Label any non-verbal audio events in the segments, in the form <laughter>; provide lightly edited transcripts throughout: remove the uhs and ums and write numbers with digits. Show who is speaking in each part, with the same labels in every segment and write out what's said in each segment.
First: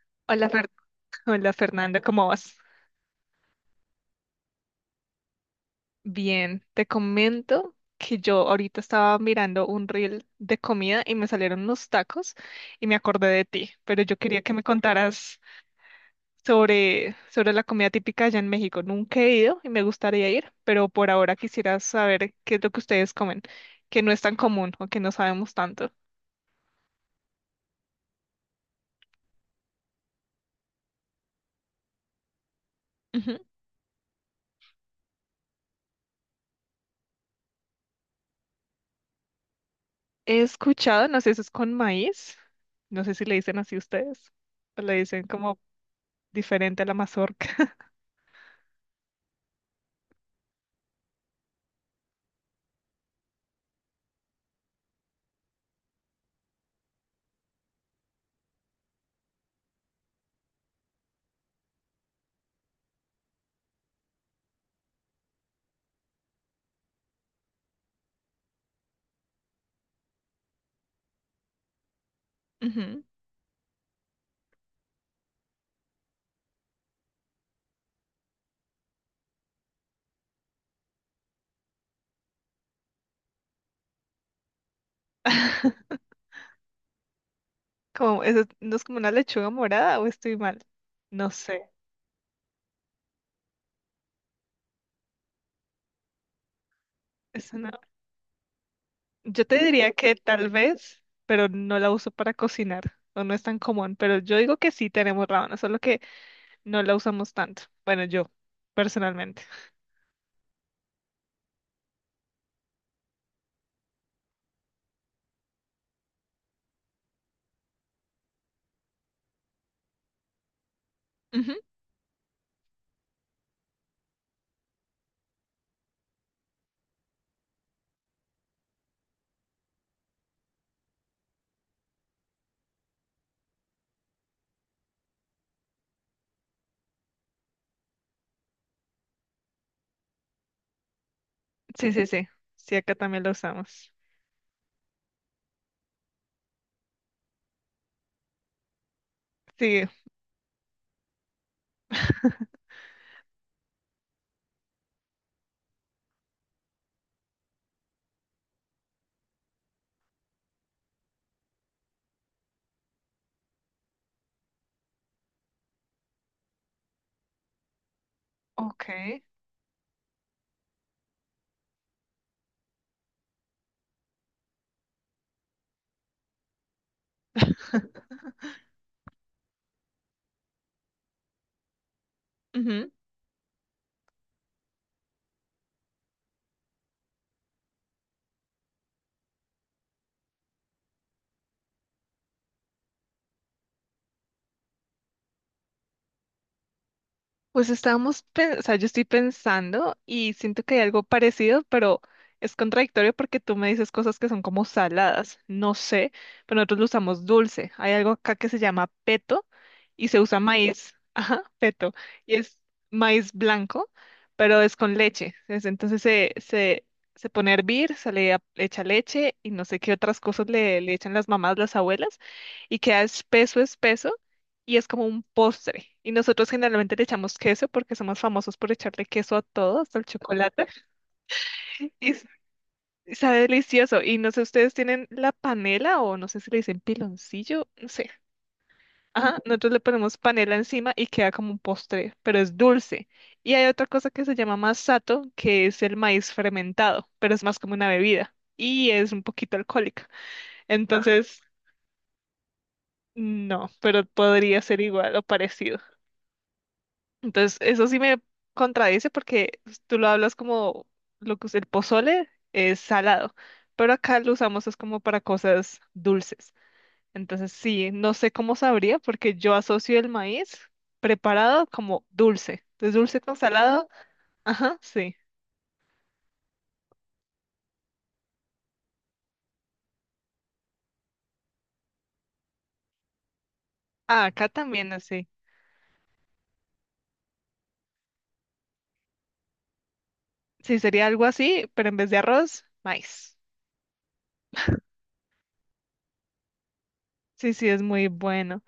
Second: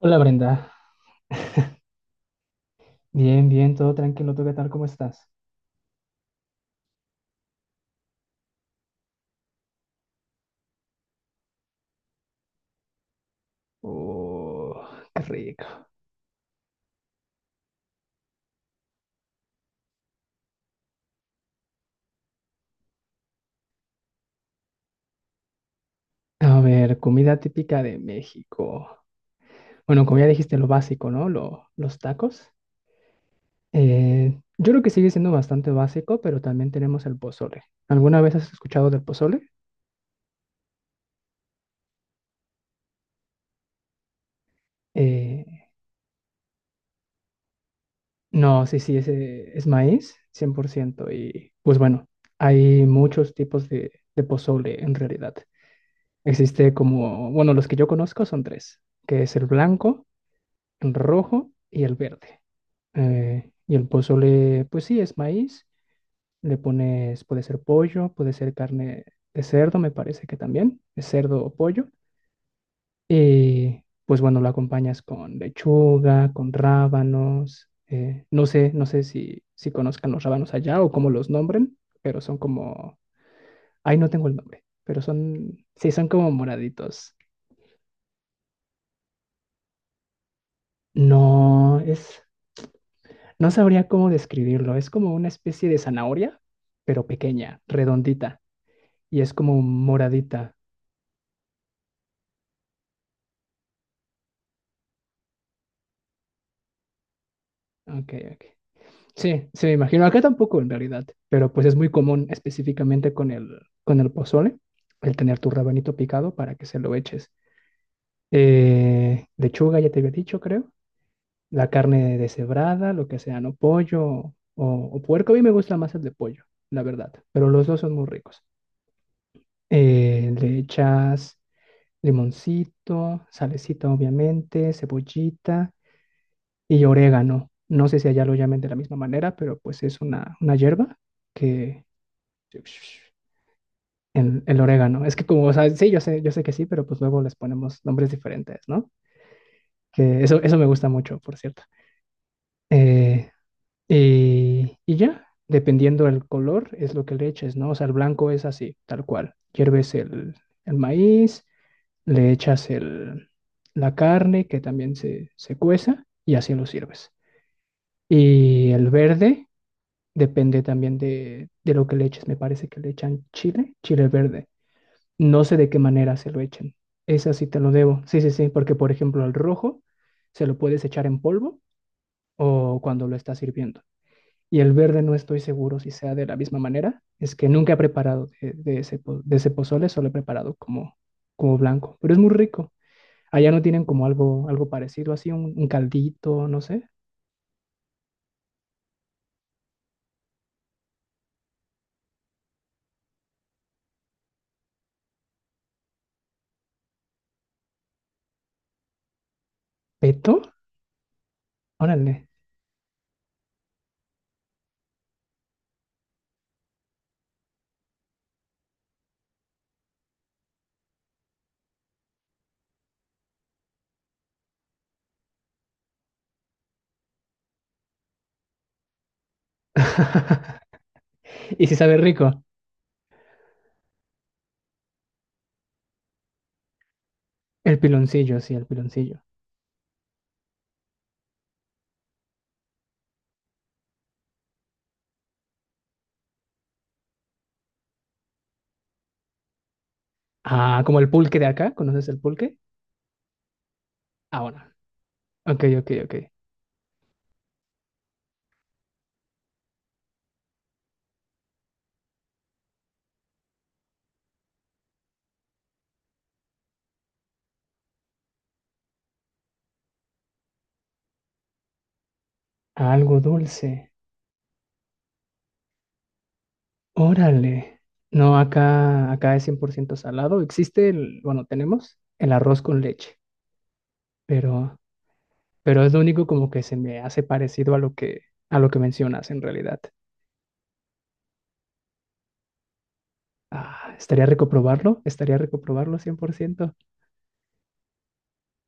Speaker 1: Hola,
Speaker 2: Hola,
Speaker 1: Brenda.
Speaker 2: <laughs> Hola Fernando, ¿cómo vas?
Speaker 1: Bien, bien, todo tranquilo. ¿Tú qué tal? ¿Cómo estás?
Speaker 2: Bien, te comento que yo ahorita estaba mirando un reel de comida y me salieron unos tacos y me acordé de ti, pero yo quería que me
Speaker 1: Oh, qué
Speaker 2: contaras
Speaker 1: rico.
Speaker 2: sobre la comida típica allá en México. Nunca he ido y me gustaría ir, pero por ahora quisiera saber qué es lo que ustedes comen, que no es tan común o que no sabemos tanto.
Speaker 1: A ver, comida típica de México. Bueno, como ya dijiste, lo básico, ¿no? Los tacos.
Speaker 2: Ujú.
Speaker 1: Yo creo que sigue siendo bastante básico, pero también tenemos el pozole. ¿Alguna vez has escuchado del pozole?
Speaker 2: He escuchado, no sé si es con maíz, no sé si le dicen así ustedes, o le dicen como
Speaker 1: Eh,
Speaker 2: diferente a la mazorca.
Speaker 1: no, sí, sí, ese es maíz, 100%. Y pues bueno, hay muchos tipos de pozole en realidad. Existe como, bueno, los que yo conozco son tres, que es el blanco, rojo y el verde. Y el pozole, pues sí, es maíz. Le pones, puede ser pollo, puede ser carne de cerdo, me parece que también, es cerdo o pollo.
Speaker 2: Ujú.
Speaker 1: Y pues bueno, lo acompañas con lechuga, con rábanos. No sé, no sé si conozcan los rábanos allá o cómo los nombren, pero son como, ay, no tengo el nombre, pero son, sí, son
Speaker 2: <laughs>
Speaker 1: como moraditos.
Speaker 2: Como, eso, ¿no es como una lechuga morada o estoy mal? No sé.
Speaker 1: No, es, no sabría cómo describirlo. Es como una especie de zanahoria, pero
Speaker 2: Es
Speaker 1: pequeña,
Speaker 2: una...
Speaker 1: redondita. Y es
Speaker 2: Yo te
Speaker 1: como
Speaker 2: diría que tal
Speaker 1: moradita.
Speaker 2: vez, pero no la uso para cocinar o no es tan común, pero yo digo que sí tenemos rábano, solo que no la usamos tanto. Bueno,
Speaker 1: Ok,
Speaker 2: yo,
Speaker 1: ok.
Speaker 2: personalmente.
Speaker 1: Sí, sí, me imagino. Acá tampoco en realidad. Pero pues es muy común específicamente con el pozole, el tener tu rabanito picado para que se lo eches. Lechuga, ya te había dicho, creo.
Speaker 2: Ujú.
Speaker 1: La carne deshebrada, lo que sea, ¿no? Pollo o puerco. A mí me gusta más el de pollo, la verdad. Pero los dos son muy ricos. Le echas limoncito, salecita obviamente, cebollita y orégano. No sé si allá lo llamen de la misma manera, pero pues es una hierba que...
Speaker 2: Sí, sí, sí. Sí, acá también la usamos.
Speaker 1: El orégano. Es que como, o sea, sí, yo sé que sí, pero pues luego les ponemos nombres diferentes, ¿no?
Speaker 2: Sí.
Speaker 1: Que eso me gusta mucho, por cierto. Eh, y ya, dependiendo del color, es lo que le eches, ¿no? O sea, el blanco es así, tal cual. Hierves el maíz, le echas el, la carne que también se cueza y así lo sirves. Y
Speaker 2: Ok.
Speaker 1: el verde depende también de lo que le eches. Me parece que le echan chile, chile verde. No sé de qué manera se lo echen. Esa sí te lo debo. Sí, sí, sí, porque por ejemplo el rojo se lo puedes echar en polvo o
Speaker 2: Ujú.
Speaker 1: cuando lo estás sirviendo. Y el verde no estoy seguro si sea de la misma manera. Es que nunca he preparado de ese pozole, solo he preparado como blanco. Pero es muy rico. Allá no tienen como algo parecido, así un caldito, no sé.
Speaker 2: Pues estábamos, o sea, yo estoy pensando y siento que hay algo parecido, pero es contradictorio porque tú me dices cosas que son como saladas, no sé, pero nosotros lo usamos dulce. Hay algo acá que se llama peto y se
Speaker 1: ¿Peto?
Speaker 2: usa maíz, <laughs> ajá, peto,
Speaker 1: Órale.
Speaker 2: y es maíz blanco, pero es con leche. Entonces se pone a hervir, se le le echa leche y no sé qué otras cosas le echan las mamás, las abuelas, y queda espeso, espeso. Y es como un postre. Y nosotros generalmente le echamos queso porque somos famosos por echarle queso a todo, hasta el chocolate.
Speaker 1: <laughs>
Speaker 2: <laughs>
Speaker 1: Y si sabe
Speaker 2: Y s-
Speaker 1: rico.
Speaker 2: y sabe delicioso. Y no sé, ustedes tienen la panela o no sé si le dicen piloncillo,
Speaker 1: El
Speaker 2: no sé.
Speaker 1: piloncillo, sí, el piloncillo.
Speaker 2: Ajá, nosotros le ponemos panela encima y queda como un postre, pero es dulce. Y hay otra cosa que se llama masato, que es el maíz fermentado, pero es más como una bebida y es un poquito alcohólica.
Speaker 1: Ah, como el pulque
Speaker 2: Entonces,
Speaker 1: de acá. ¿Conoces el pulque?
Speaker 2: no, pero
Speaker 1: Ah, bueno.
Speaker 2: podría ser igual o
Speaker 1: Ok,
Speaker 2: parecido.
Speaker 1: ok, ok.
Speaker 2: Entonces, eso sí me contradice porque pues, tú lo hablas como lo que es el pozole es salado, pero acá lo usamos es como para cosas dulces. Entonces, sí, no sé cómo sabría porque yo asocio el maíz preparado como dulce. Entonces,
Speaker 1: Algo
Speaker 2: dulce con salado,
Speaker 1: dulce.
Speaker 2: ajá, sí.
Speaker 1: Órale. No, acá es 100% salado. Existe el, bueno, tenemos el arroz con leche,
Speaker 2: Ah, acá
Speaker 1: pero,
Speaker 2: también así.
Speaker 1: pero es lo único como que se me hace parecido a lo que mencionas en realidad.
Speaker 2: Sí, sería algo así, pero en vez de arroz, maíz.
Speaker 1: Ah, estaría rico probarlo 100%.
Speaker 2: Sí, sí, es muy bueno.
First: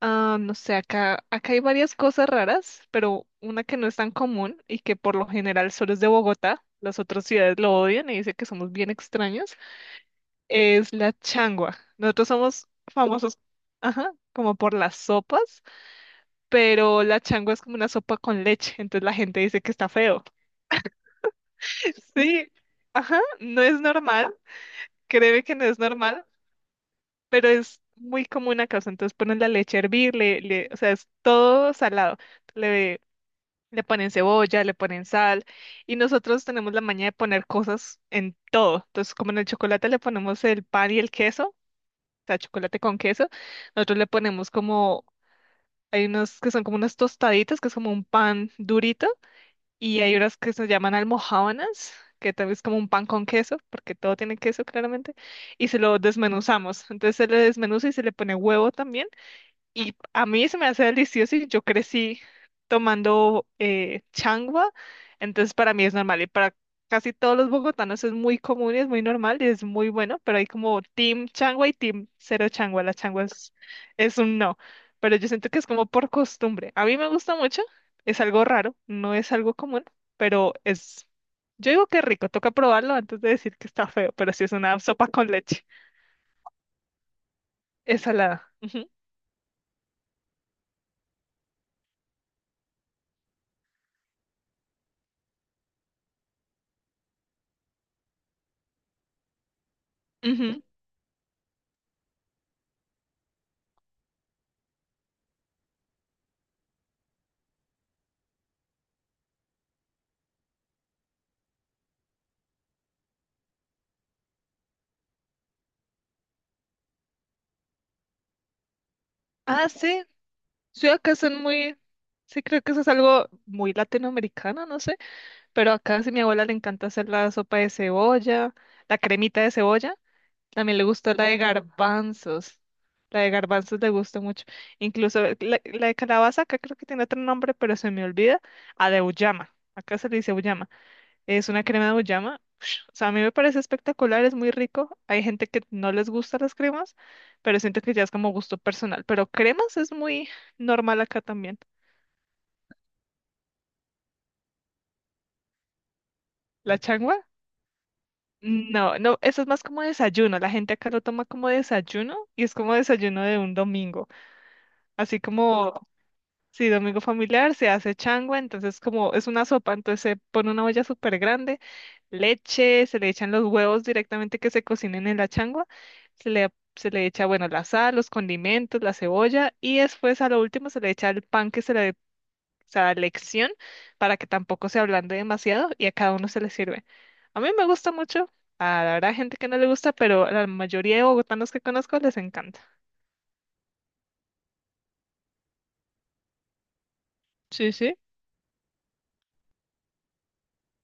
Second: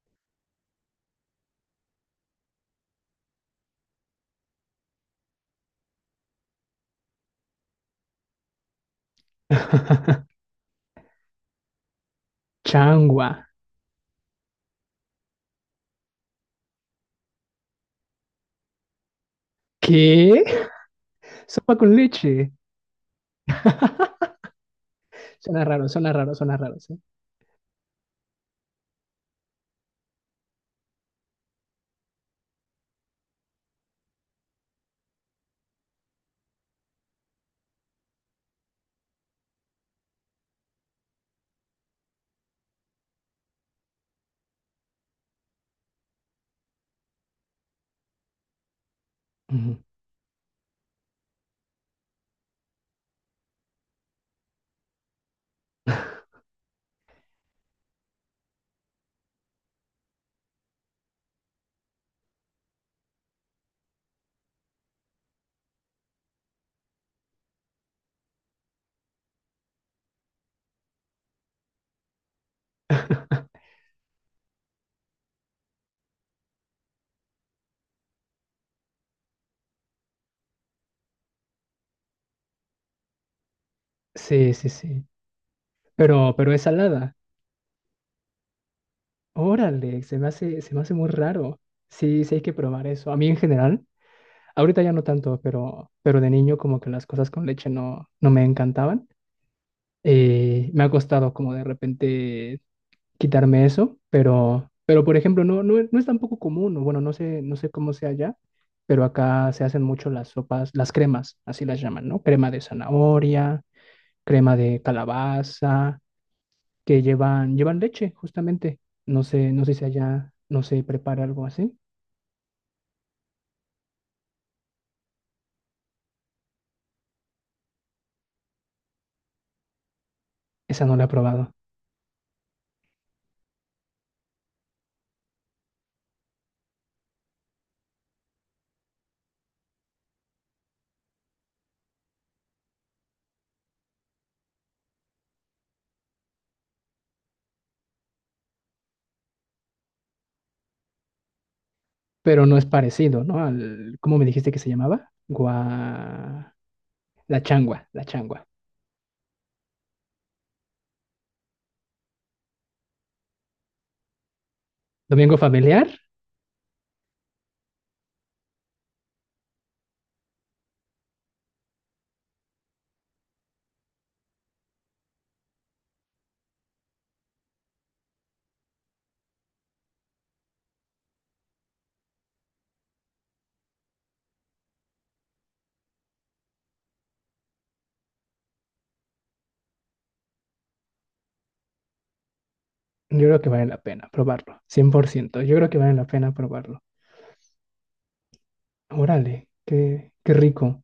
Speaker 2: Ah, no sé, acá hay varias cosas raras, pero una que no es tan común y que por lo general solo es de Bogotá, las otras ciudades lo odian y dicen que somos bien extraños,
Speaker 1: <laughs>
Speaker 2: es la changua. Nosotros somos
Speaker 1: Changua.
Speaker 2: famosos, ajá, como por las sopas, pero la changua es como una sopa con leche, entonces la gente dice que está feo.
Speaker 1: ¿Qué? Sopa con
Speaker 2: <laughs> Sí,
Speaker 1: leche.
Speaker 2: ajá, no es
Speaker 1: <laughs>
Speaker 2: normal, créeme que no
Speaker 1: Suena
Speaker 2: es
Speaker 1: raro, suena
Speaker 2: normal,
Speaker 1: raro, suena raro, sí.
Speaker 2: pero es muy común acá, o sea, entonces ponen la leche a hervir, o sea, es todo salado le Le ponen cebolla, le ponen sal y nosotros tenemos la maña de poner cosas en todo. Entonces, como en el chocolate le ponemos el pan y el queso, o sea, chocolate con queso, nosotros le ponemos como, hay unos que son como unas tostaditas, que es como un pan durito,
Speaker 1: Ujú.
Speaker 2: y hay unas que se llaman almojábanas, que también es como un pan con queso, porque todo tiene queso claramente, y se lo desmenuzamos. Entonces se le desmenuza y se le pone huevo también. Y a mí se me hace delicioso y yo crecí tomando changua, entonces para mí es normal y para casi todos los bogotanos es muy común y es muy normal y es muy bueno, pero hay como team changua y team cero changua, la changua
Speaker 1: <laughs>
Speaker 2: es un no, pero yo siento que es como por costumbre. A mí me gusta mucho, es algo raro, no es algo común, pero es, yo digo que es rico, toca probarlo antes de decir que está feo, pero sí es
Speaker 1: Sí, sí,
Speaker 2: una
Speaker 1: sí.
Speaker 2: sopa con leche,
Speaker 1: Pero es salada.
Speaker 2: es salada. Ujú,
Speaker 1: Órale, se me hace muy raro. Sí, sí hay que probar eso. A mí en general, ahorita ya no tanto, pero de niño como que las cosas con leche no, no me encantaban.
Speaker 2: ujú.
Speaker 1: Me ha costado como de repente quitarme eso, pero por ejemplo, no, no, no es tampoco común, o bueno, no sé, no sé cómo sea allá, pero acá se hacen mucho las sopas, las cremas, así las llaman, ¿no? Crema de zanahoria, crema de calabaza, que llevan leche, justamente. No sé, no
Speaker 2: Ah,
Speaker 1: sé si
Speaker 2: sí,
Speaker 1: allá no se
Speaker 2: sí, acá
Speaker 1: prepara
Speaker 2: son
Speaker 1: algo
Speaker 2: muy,
Speaker 1: así.
Speaker 2: sí creo que eso es algo muy latinoamericano, no sé, pero acá sí mi abuela le encanta hacer la sopa de cebolla, la cremita de cebolla, también le
Speaker 1: Esa no la he
Speaker 2: gusta
Speaker 1: probado.
Speaker 2: la de garbanzos le gusta mucho, incluso la de calabaza acá creo que tiene otro nombre, pero se me olvida, a de acá se le dice uyama. Es una crema de uyama. <sniffs> O sea, a mí me parece espectacular, es muy rico. Hay gente que no les gustan las cremas, pero siento que ya es como gusto personal. Pero cremas es muy normal acá también.
Speaker 1: Pero no es parecido, ¿no? Al, ¿cómo me dijiste que se llamaba? Gua...
Speaker 2: ¿La changua?
Speaker 1: La changua, la changua.
Speaker 2: No, no, eso es más como desayuno. La gente acá lo toma como desayuno y es como desayuno de un domingo. Así
Speaker 1: ¿Domingo
Speaker 2: como
Speaker 1: familiar?
Speaker 2: sí, domingo familiar, se hace changua, entonces como es una sopa, entonces se pone una olla súper grande, leche, se le echan los huevos directamente que se cocinen en la changua, se le, se le echa, bueno, la sal, los condimentos, la cebolla y después a lo último se le echa el pan que se le se da lección para que tampoco se ablande demasiado y a cada uno se le sirve. A mí me gusta mucho, a la verdad hay gente que no le gusta, pero a la mayoría de bogotanos que conozco les encanta.
Speaker 1: Yo creo que vale la pena probarlo, 100%. Yo creo que vale la pena probarlo.
Speaker 2: Sí, sí.
Speaker 1: Órale, qué rico.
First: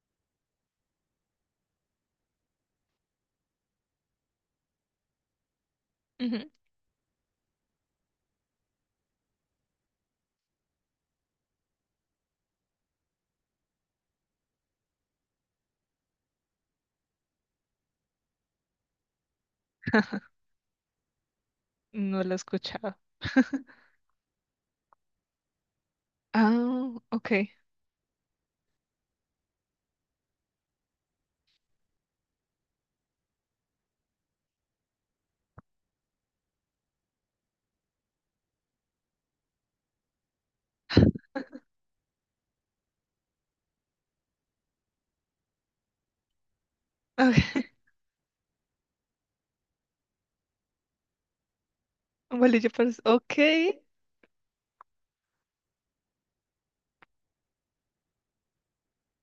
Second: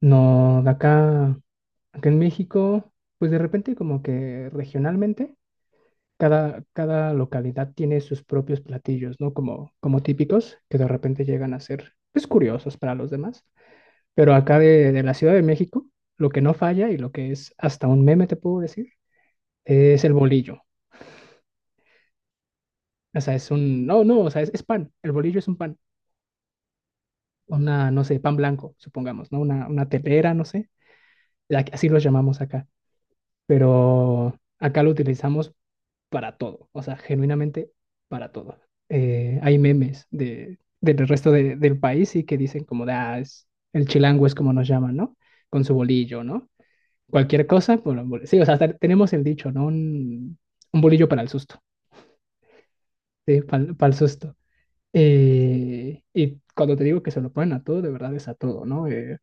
Speaker 1: No, de acá en México, pues de repente como que regionalmente,
Speaker 2: Ujú.
Speaker 1: cada localidad tiene sus propios platillos, ¿no? Como típicos que de repente llegan a ser, pues curiosos para los demás. Pero acá de la Ciudad de México, lo que no falla y lo que es hasta un meme, te puedo decir, es el bolillo.
Speaker 2: No lo he escuchado.
Speaker 1: O sea, es
Speaker 2: <laughs>
Speaker 1: un, no, no, o sea, es pan. El bolillo es un pan,
Speaker 2: Ah, ok. Ok.
Speaker 1: una, no sé, pan blanco, supongamos, ¿no? Una telera, no sé. Así los llamamos acá. Pero acá lo utilizamos para todo, o sea, genuinamente para todo. Hay memes del resto del país y que dicen como, de, ah, es, el chilango es como nos llaman, ¿no? Con su bolillo, ¿no? Cualquier cosa,
Speaker 2: <laughs>
Speaker 1: bueno, sí, o sea, tenemos el dicho, ¿no? Un bolillo para el susto,
Speaker 2: Bolillo,
Speaker 1: sí,
Speaker 2: okay. Ok.
Speaker 1: para, el susto. Y cuando te digo que se lo ponen a todo, de verdad es a todo, ¿no?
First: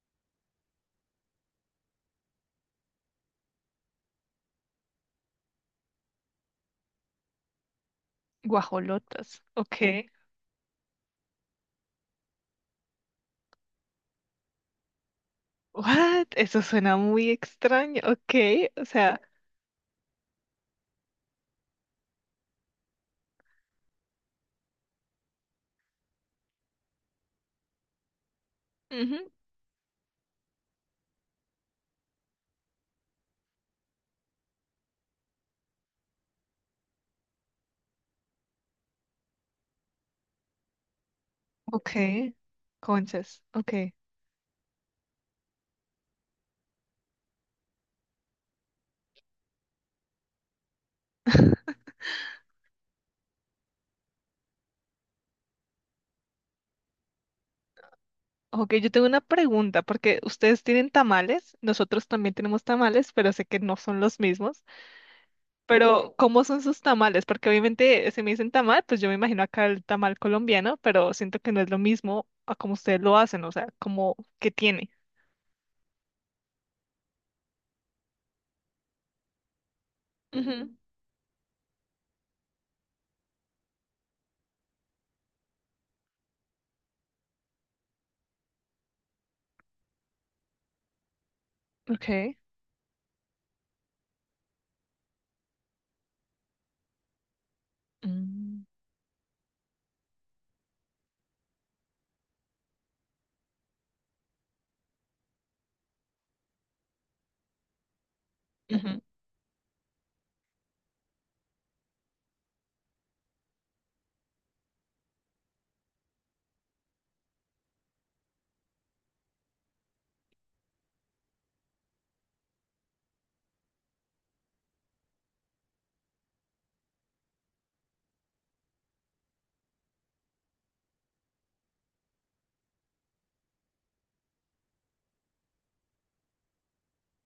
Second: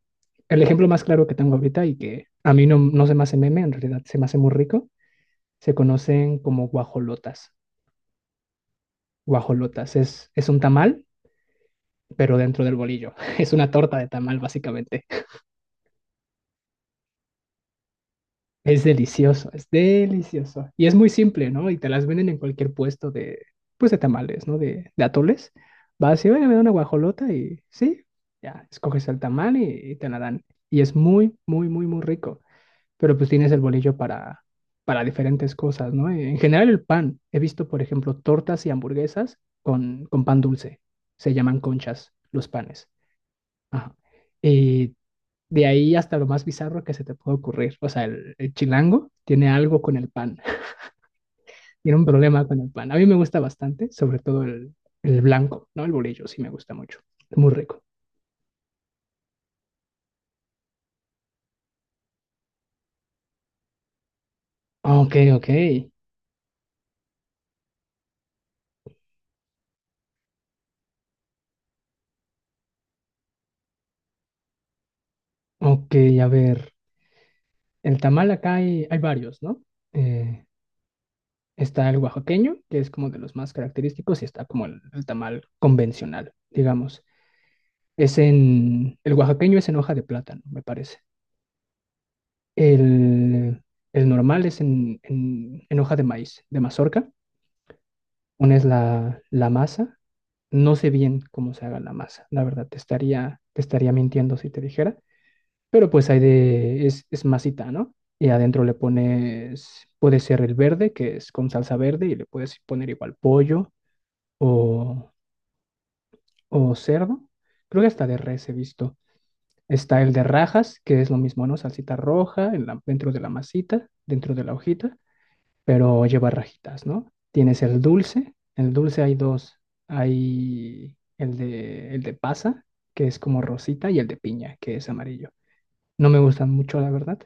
Speaker 1: El ejemplo más claro que tengo ahorita y que a mí no, no se me hace meme, en realidad se me hace muy rico, se conocen como guajolotas.
Speaker 2: Guajolotas.
Speaker 1: Guajolotas
Speaker 2: Ok.
Speaker 1: es un tamal, pero dentro del bolillo. <laughs> Es una torta de tamal, básicamente.
Speaker 2: What? Eso suena muy extraño. Ok.
Speaker 1: Es
Speaker 2: O sea.
Speaker 1: delicioso, es delicioso. Y es muy simple, ¿no? Y te las venden en cualquier puesto pues de tamales, ¿no? De atoles. Vas y, oye, me da una guajolota y sí, ya, escoges el
Speaker 2: Ujú.
Speaker 1: tamal y te la dan. Y es muy, muy, muy, muy rico. Pero pues tienes el bolillo para diferentes cosas, ¿no? En general el pan. He visto, por ejemplo, tortas y hamburguesas con pan dulce. Se llaman conchas
Speaker 2: Ok.
Speaker 1: los panes.
Speaker 2: Conchas. Ok.
Speaker 1: Ajá. Y de ahí hasta lo más bizarro que se te puede ocurrir. O sea, el chilango tiene algo con el pan, <laughs> tiene un problema con el pan. A mí me gusta bastante, sobre todo el blanco, ¿no? El bolillo sí me gusta mucho, muy rico.
Speaker 2: Ok, yo tengo una pregunta, porque ustedes tienen tamales, nosotros también tenemos tamales, pero sé que no son los mismos.
Speaker 1: Ok, ok,
Speaker 2: Pero, ¿cómo son sus tamales? Porque obviamente, si me dicen tamal, pues yo me imagino acá el tamal colombiano, pero siento que no es lo mismo a como ustedes lo hacen, o sea, como que tiene.
Speaker 1: ok, a ver, el tamal acá hay varios, ¿no? Eh,
Speaker 2: Ujú.
Speaker 1: Está el oaxaqueño, que es como de los más característicos, y está como el tamal convencional, digamos. El oaxaqueño es en hoja de plátano, me parece.
Speaker 2: Ok.
Speaker 1: El, el normal es en hoja de maíz, de mazorca. Pones
Speaker 2: Mm,
Speaker 1: la masa. No sé bien cómo se haga la masa, la verdad, te estaría mintiendo si te dijera. Pero pues hay es masita, ¿no? Y adentro le
Speaker 2: ujú,
Speaker 1: pones, puede ser el verde, que es con salsa verde, y le puedes poner igual pollo o, o cerdo. Creo que hasta de res he visto. Está el de rajas, que es lo mismo, ¿no? Salsita roja dentro de la masita, dentro de la hojita. Pero lleva rajitas, ¿no? Tienes el dulce hay dos, hay el de pasa, que es como rosita, y el de piña, que es amarillo. No me gustan mucho, la verdad.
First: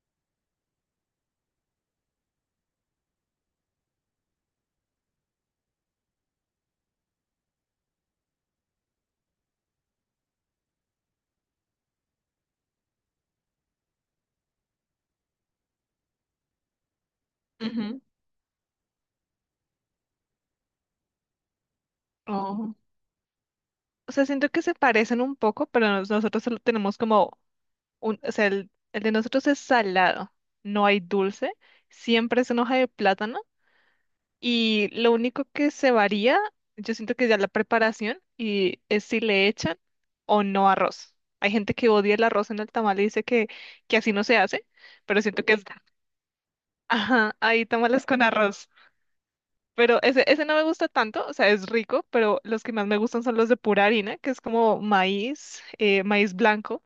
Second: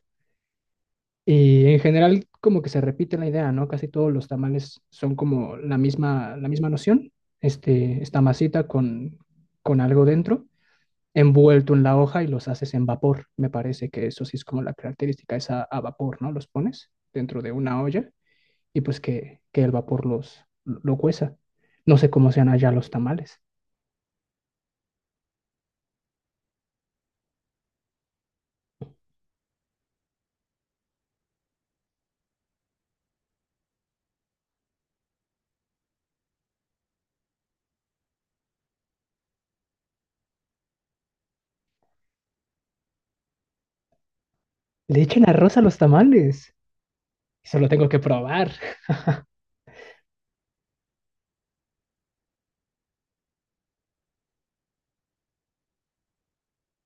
Speaker 1: Y en general como que se repite la idea, ¿no? Casi todos los tamales son como la misma noción, este, esta masita con algo dentro, envuelto en la hoja y los haces en vapor. Me parece que eso sí es como la característica, es a vapor, ¿no? Los pones dentro de una
Speaker 2: ujú.
Speaker 1: olla y pues que el vapor los lo cueza. No sé cómo sean allá
Speaker 2: Oh.
Speaker 1: los tamales.
Speaker 2: O sea, siento que se parecen un poco, pero nosotros solo tenemos como un, o sea, el de nosotros es salado, no hay dulce, siempre es en hoja de plátano y lo único que se varía, yo siento que ya la preparación y es si le echan o no arroz. Hay gente que odia el arroz en el tamal y dice que así no se hace,
Speaker 1: Le
Speaker 2: pero
Speaker 1: echan
Speaker 2: siento que
Speaker 1: arroz a
Speaker 2: es,
Speaker 1: los tamales.
Speaker 2: ajá,
Speaker 1: Eso
Speaker 2: hay
Speaker 1: lo tengo que
Speaker 2: tamales con <laughs>
Speaker 1: probar.
Speaker 2: arroz.
Speaker 1: <laughs>
Speaker 2: Pero ese no me gusta tanto, o sea, es rico, pero los que más me gustan son los de pura harina, que es como maíz, maíz blanco,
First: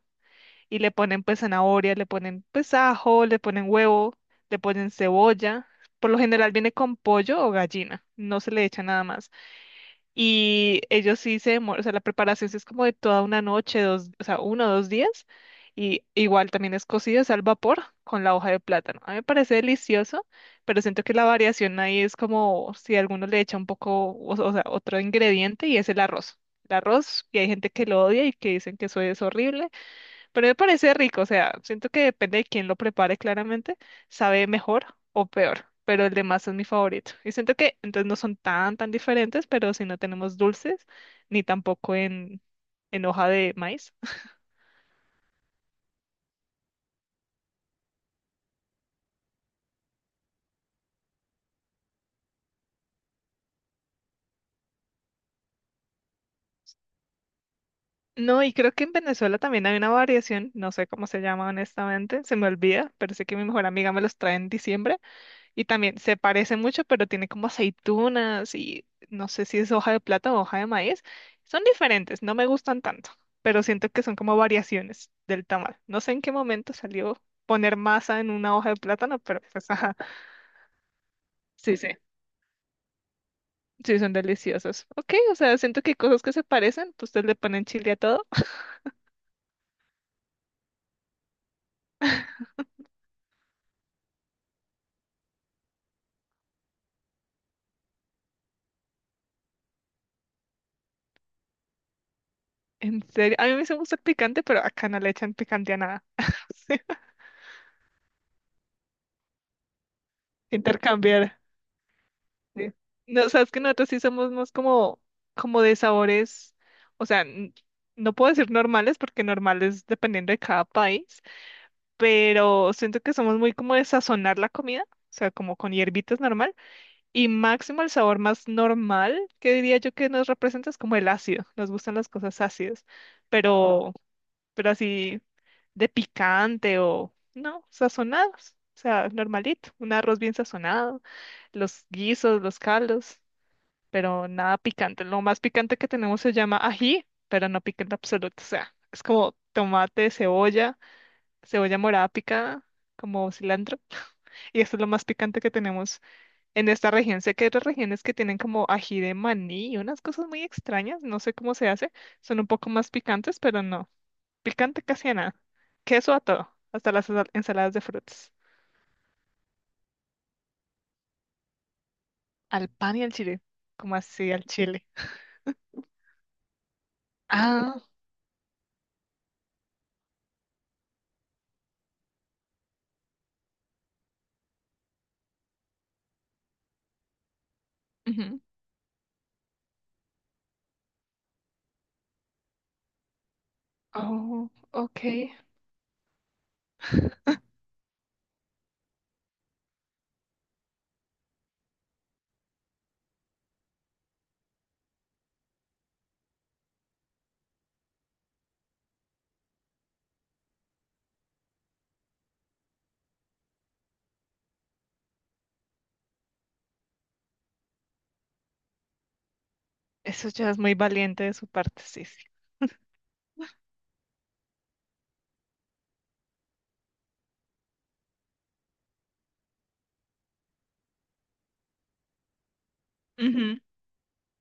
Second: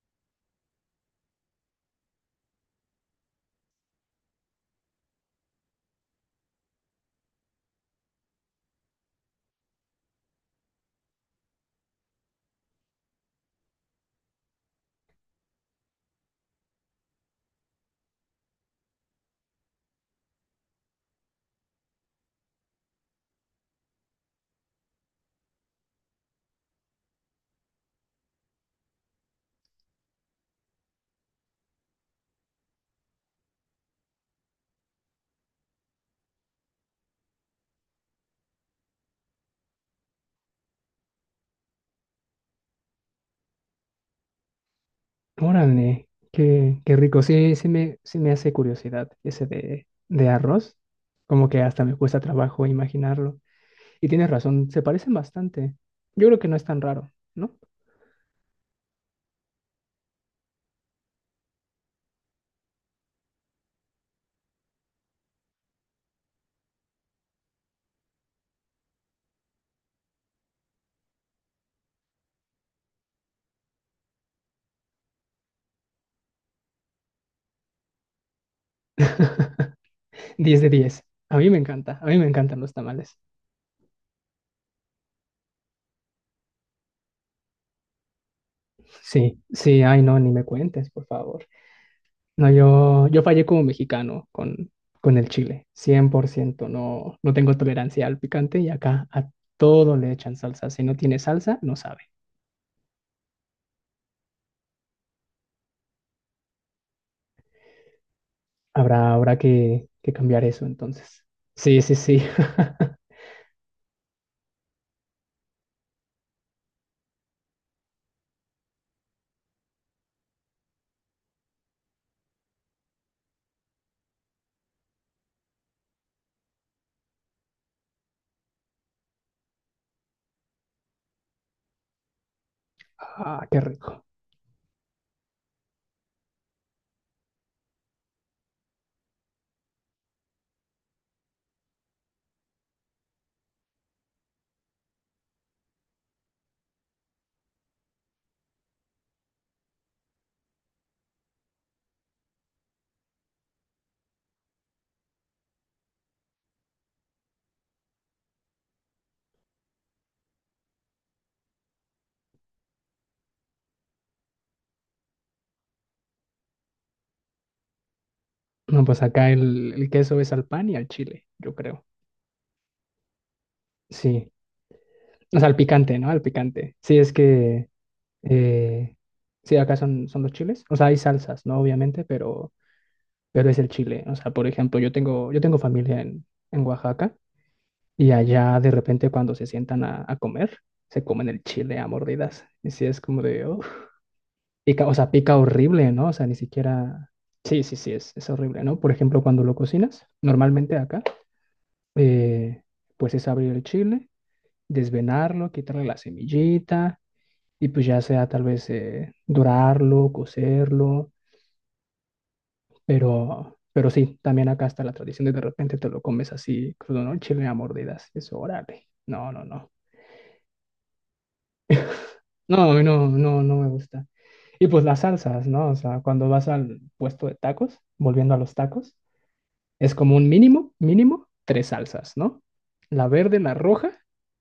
Speaker 2: y le ponen pues zanahoria, le ponen pues ajo, le ponen huevo, le ponen cebolla. Por lo general viene con pollo o gallina, no se le echa nada más. Y ellos sí se demoran, o sea, la preparación sí es como de toda una noche, dos, o sea, uno o dos días. Y igual también es cocido, es al vapor con la hoja de plátano. A mí me parece delicioso, pero siento que la variación ahí es como si alguno le echa un poco, o sea, otro ingrediente y es el arroz. El arroz, y hay gente que lo odia y que dicen que eso es horrible. Pero me parece rico, o sea, siento que depende de quién lo prepare claramente, sabe mejor o peor, pero el de masa es mi favorito. Y siento que entonces no son tan, tan diferentes, pero si no tenemos dulces, ni tampoco en hoja de maíz. <laughs>
Speaker 1: Órale, qué rico. Sí, sí me hace curiosidad ese de arroz. Como que hasta me cuesta trabajo imaginarlo. Y tienes razón, se parecen bastante. Yo creo que no es tan raro, ¿no?
Speaker 2: No, y creo que en Venezuela también hay una variación, no sé cómo se llama honestamente, se me olvida, pero sé que mi mejor amiga me los trae en diciembre. Y también se parece mucho, pero tiene como aceitunas y no sé si es hoja de plátano o hoja de maíz. Son diferentes, no me gustan tanto, pero siento que son como variaciones del tamal. No sé en qué momento salió poner masa en una hoja de plátano, pero pues
Speaker 1: <laughs>
Speaker 2: ajá,
Speaker 1: 10/10. A mí me
Speaker 2: sí, sí,
Speaker 1: encanta, a mí me encantan los tamales.
Speaker 2: sí, son deliciosos. Ok, o sea, siento que hay cosas que se parecen, pues ustedes le ponen chile a todo. <laughs>
Speaker 1: Sí, sí, ay no, ni me cuentes, por favor. No, yo fallé como mexicano con el chile, 100%. No, no tengo tolerancia al picante y acá a todo le echan salsa. Si no tiene salsa, no sabe.
Speaker 2: En serio, a mí me gusta el picante, pero acá no le echan picante a nada. <laughs> Sí,
Speaker 1: Habrá que cambiar eso entonces.
Speaker 2: intercambiar.
Speaker 1: Sí, sí, sí.
Speaker 2: Sí.
Speaker 1: <laughs>
Speaker 2: No, sabes que nosotros sí somos más como, como de sabores, o sea, no puedo decir normales porque normales dependiendo de cada país, pero siento que somos muy como de sazonar la comida, o sea, como con hierbitas normal, y máximo el sabor más normal que diría yo que nos representa es como el ácido, nos gustan las cosas ácidas,
Speaker 1: Ah, qué
Speaker 2: pero,
Speaker 1: rico.
Speaker 2: pero así de picante o, no, sazonados, o sea, normalito, un arroz bien sazonado, los guisos, los caldos pero nada picante. Lo más picante que tenemos se llama ají, pero no picante absoluto. O sea, es como tomate, cebolla, cebolla morada picada, como cilantro. <laughs> Y eso es lo más picante que tenemos en esta región. Sé que hay otras regiones que tienen como ají de maní y unas cosas muy extrañas, no sé cómo se hace. Son un poco más picantes, pero no. Picante casi a nada. Queso a todo, hasta las ensaladas de frutas.
Speaker 1: No, pues acá el queso es al pan y al chile, yo creo.
Speaker 2: Al pan y al chile. ¿Como
Speaker 1: Sí.
Speaker 2: así al chile?
Speaker 1: O sea, al picante, ¿no? Al picante. Sí, es que...
Speaker 2: Ah,
Speaker 1: eh, sí, acá son los chiles. O sea, hay salsas, ¿no? Obviamente, pero es el chile. O sea, por ejemplo, yo tengo familia en Oaxaca y
Speaker 2: ujú.
Speaker 1: allá de repente cuando se sientan a comer, se comen el chile a mordidas. Y sí es como de, "Uf".
Speaker 2: Oh,
Speaker 1: Pica, o sea,
Speaker 2: ok.
Speaker 1: pica horrible, ¿no? O sea, ni siquiera... Sí, sí, sí, es horrible, ¿no? Por ejemplo, cuando lo cocinas, normalmente acá, eh, pues es abrir el chile, desvenarlo, quitarle la semillita y pues ya sea tal vez dorarlo, cocerlo. Pero sí, también acá está la tradición de repente te lo comes así, crudo, ¿no? El chile a mordidas. Eso, órale. No, no, no.
Speaker 2: Eso ya es muy valiente de su parte, sí, sí.
Speaker 1: No, a mí no, no, no me gusta. Y pues las salsas, ¿no? O sea, cuando vas al puesto de tacos, volviendo a los tacos, es como un mínimo, mínimo, tres salsas, ¿no? La verde, la
Speaker 2: Ujú.
Speaker 1: roja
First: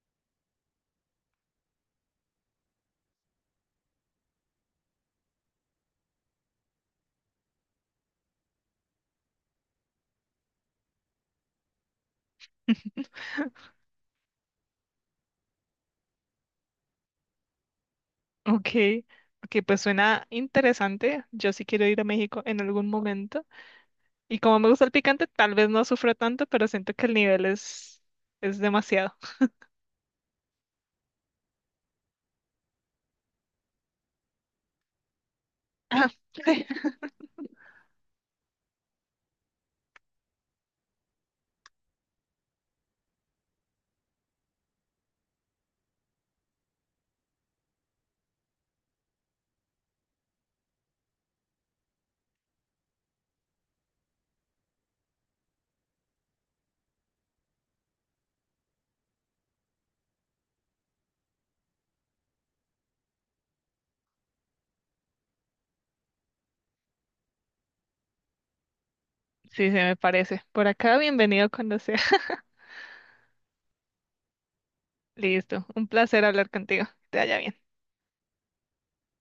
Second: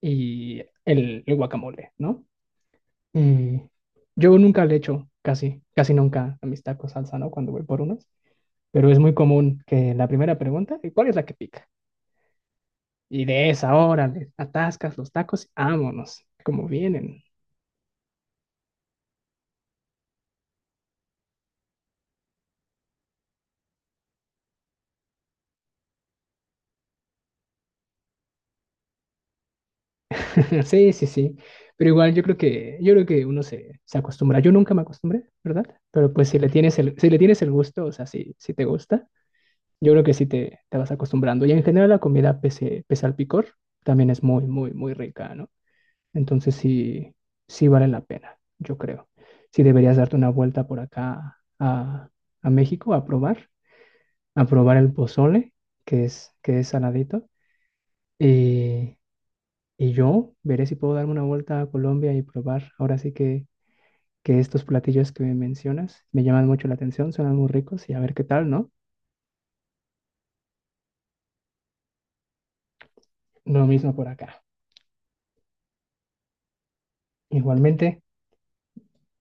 Speaker 1: y el guacamole, ¿no? Y yo nunca le echo, casi, casi nunca a mis tacos salsa, ¿no? Cuando voy por unos. Pero es muy común que la primera pregunta, ¿y cuál es la que pica? Y de
Speaker 2: <laughs>
Speaker 1: esa hora le atascas los tacos, vámonos, como vienen.
Speaker 2: Ok, ok, pues suena interesante. Yo sí quiero ir a México en algún momento. Y como me gusta el picante, tal vez no sufro tanto, pero siento que el nivel es demasiado.
Speaker 1: <laughs> Sí, sí, sí. Pero igual yo creo que uno se acostumbra. Yo nunca me acostumbré, ¿verdad?
Speaker 2: Ah,
Speaker 1: Pero pues si le
Speaker 2: sí,
Speaker 1: tienes el, si le tienes el gusto, o sea, si te gusta, yo creo que sí te vas acostumbrando. Y en general la comida, pese al picor, también es muy, muy, muy rica, ¿no? Entonces sí, sí vale la pena, yo creo. Sí deberías darte una vuelta por acá a México a probar el pozole, que es saladito. Y, y yo veré si puedo darme una vuelta a Colombia y probar. Ahora sí que estos platillos que me mencionas me llaman mucho la atención, suenan muy ricos y a ver qué tal, ¿no?
Speaker 2: <laughs> sí, se me parece. Por acá, bienvenido cuando sea. <laughs>
Speaker 1: Lo mismo por acá.
Speaker 2: Listo, un placer hablar contigo. Que te vaya bien.
Speaker 1: Igualmente.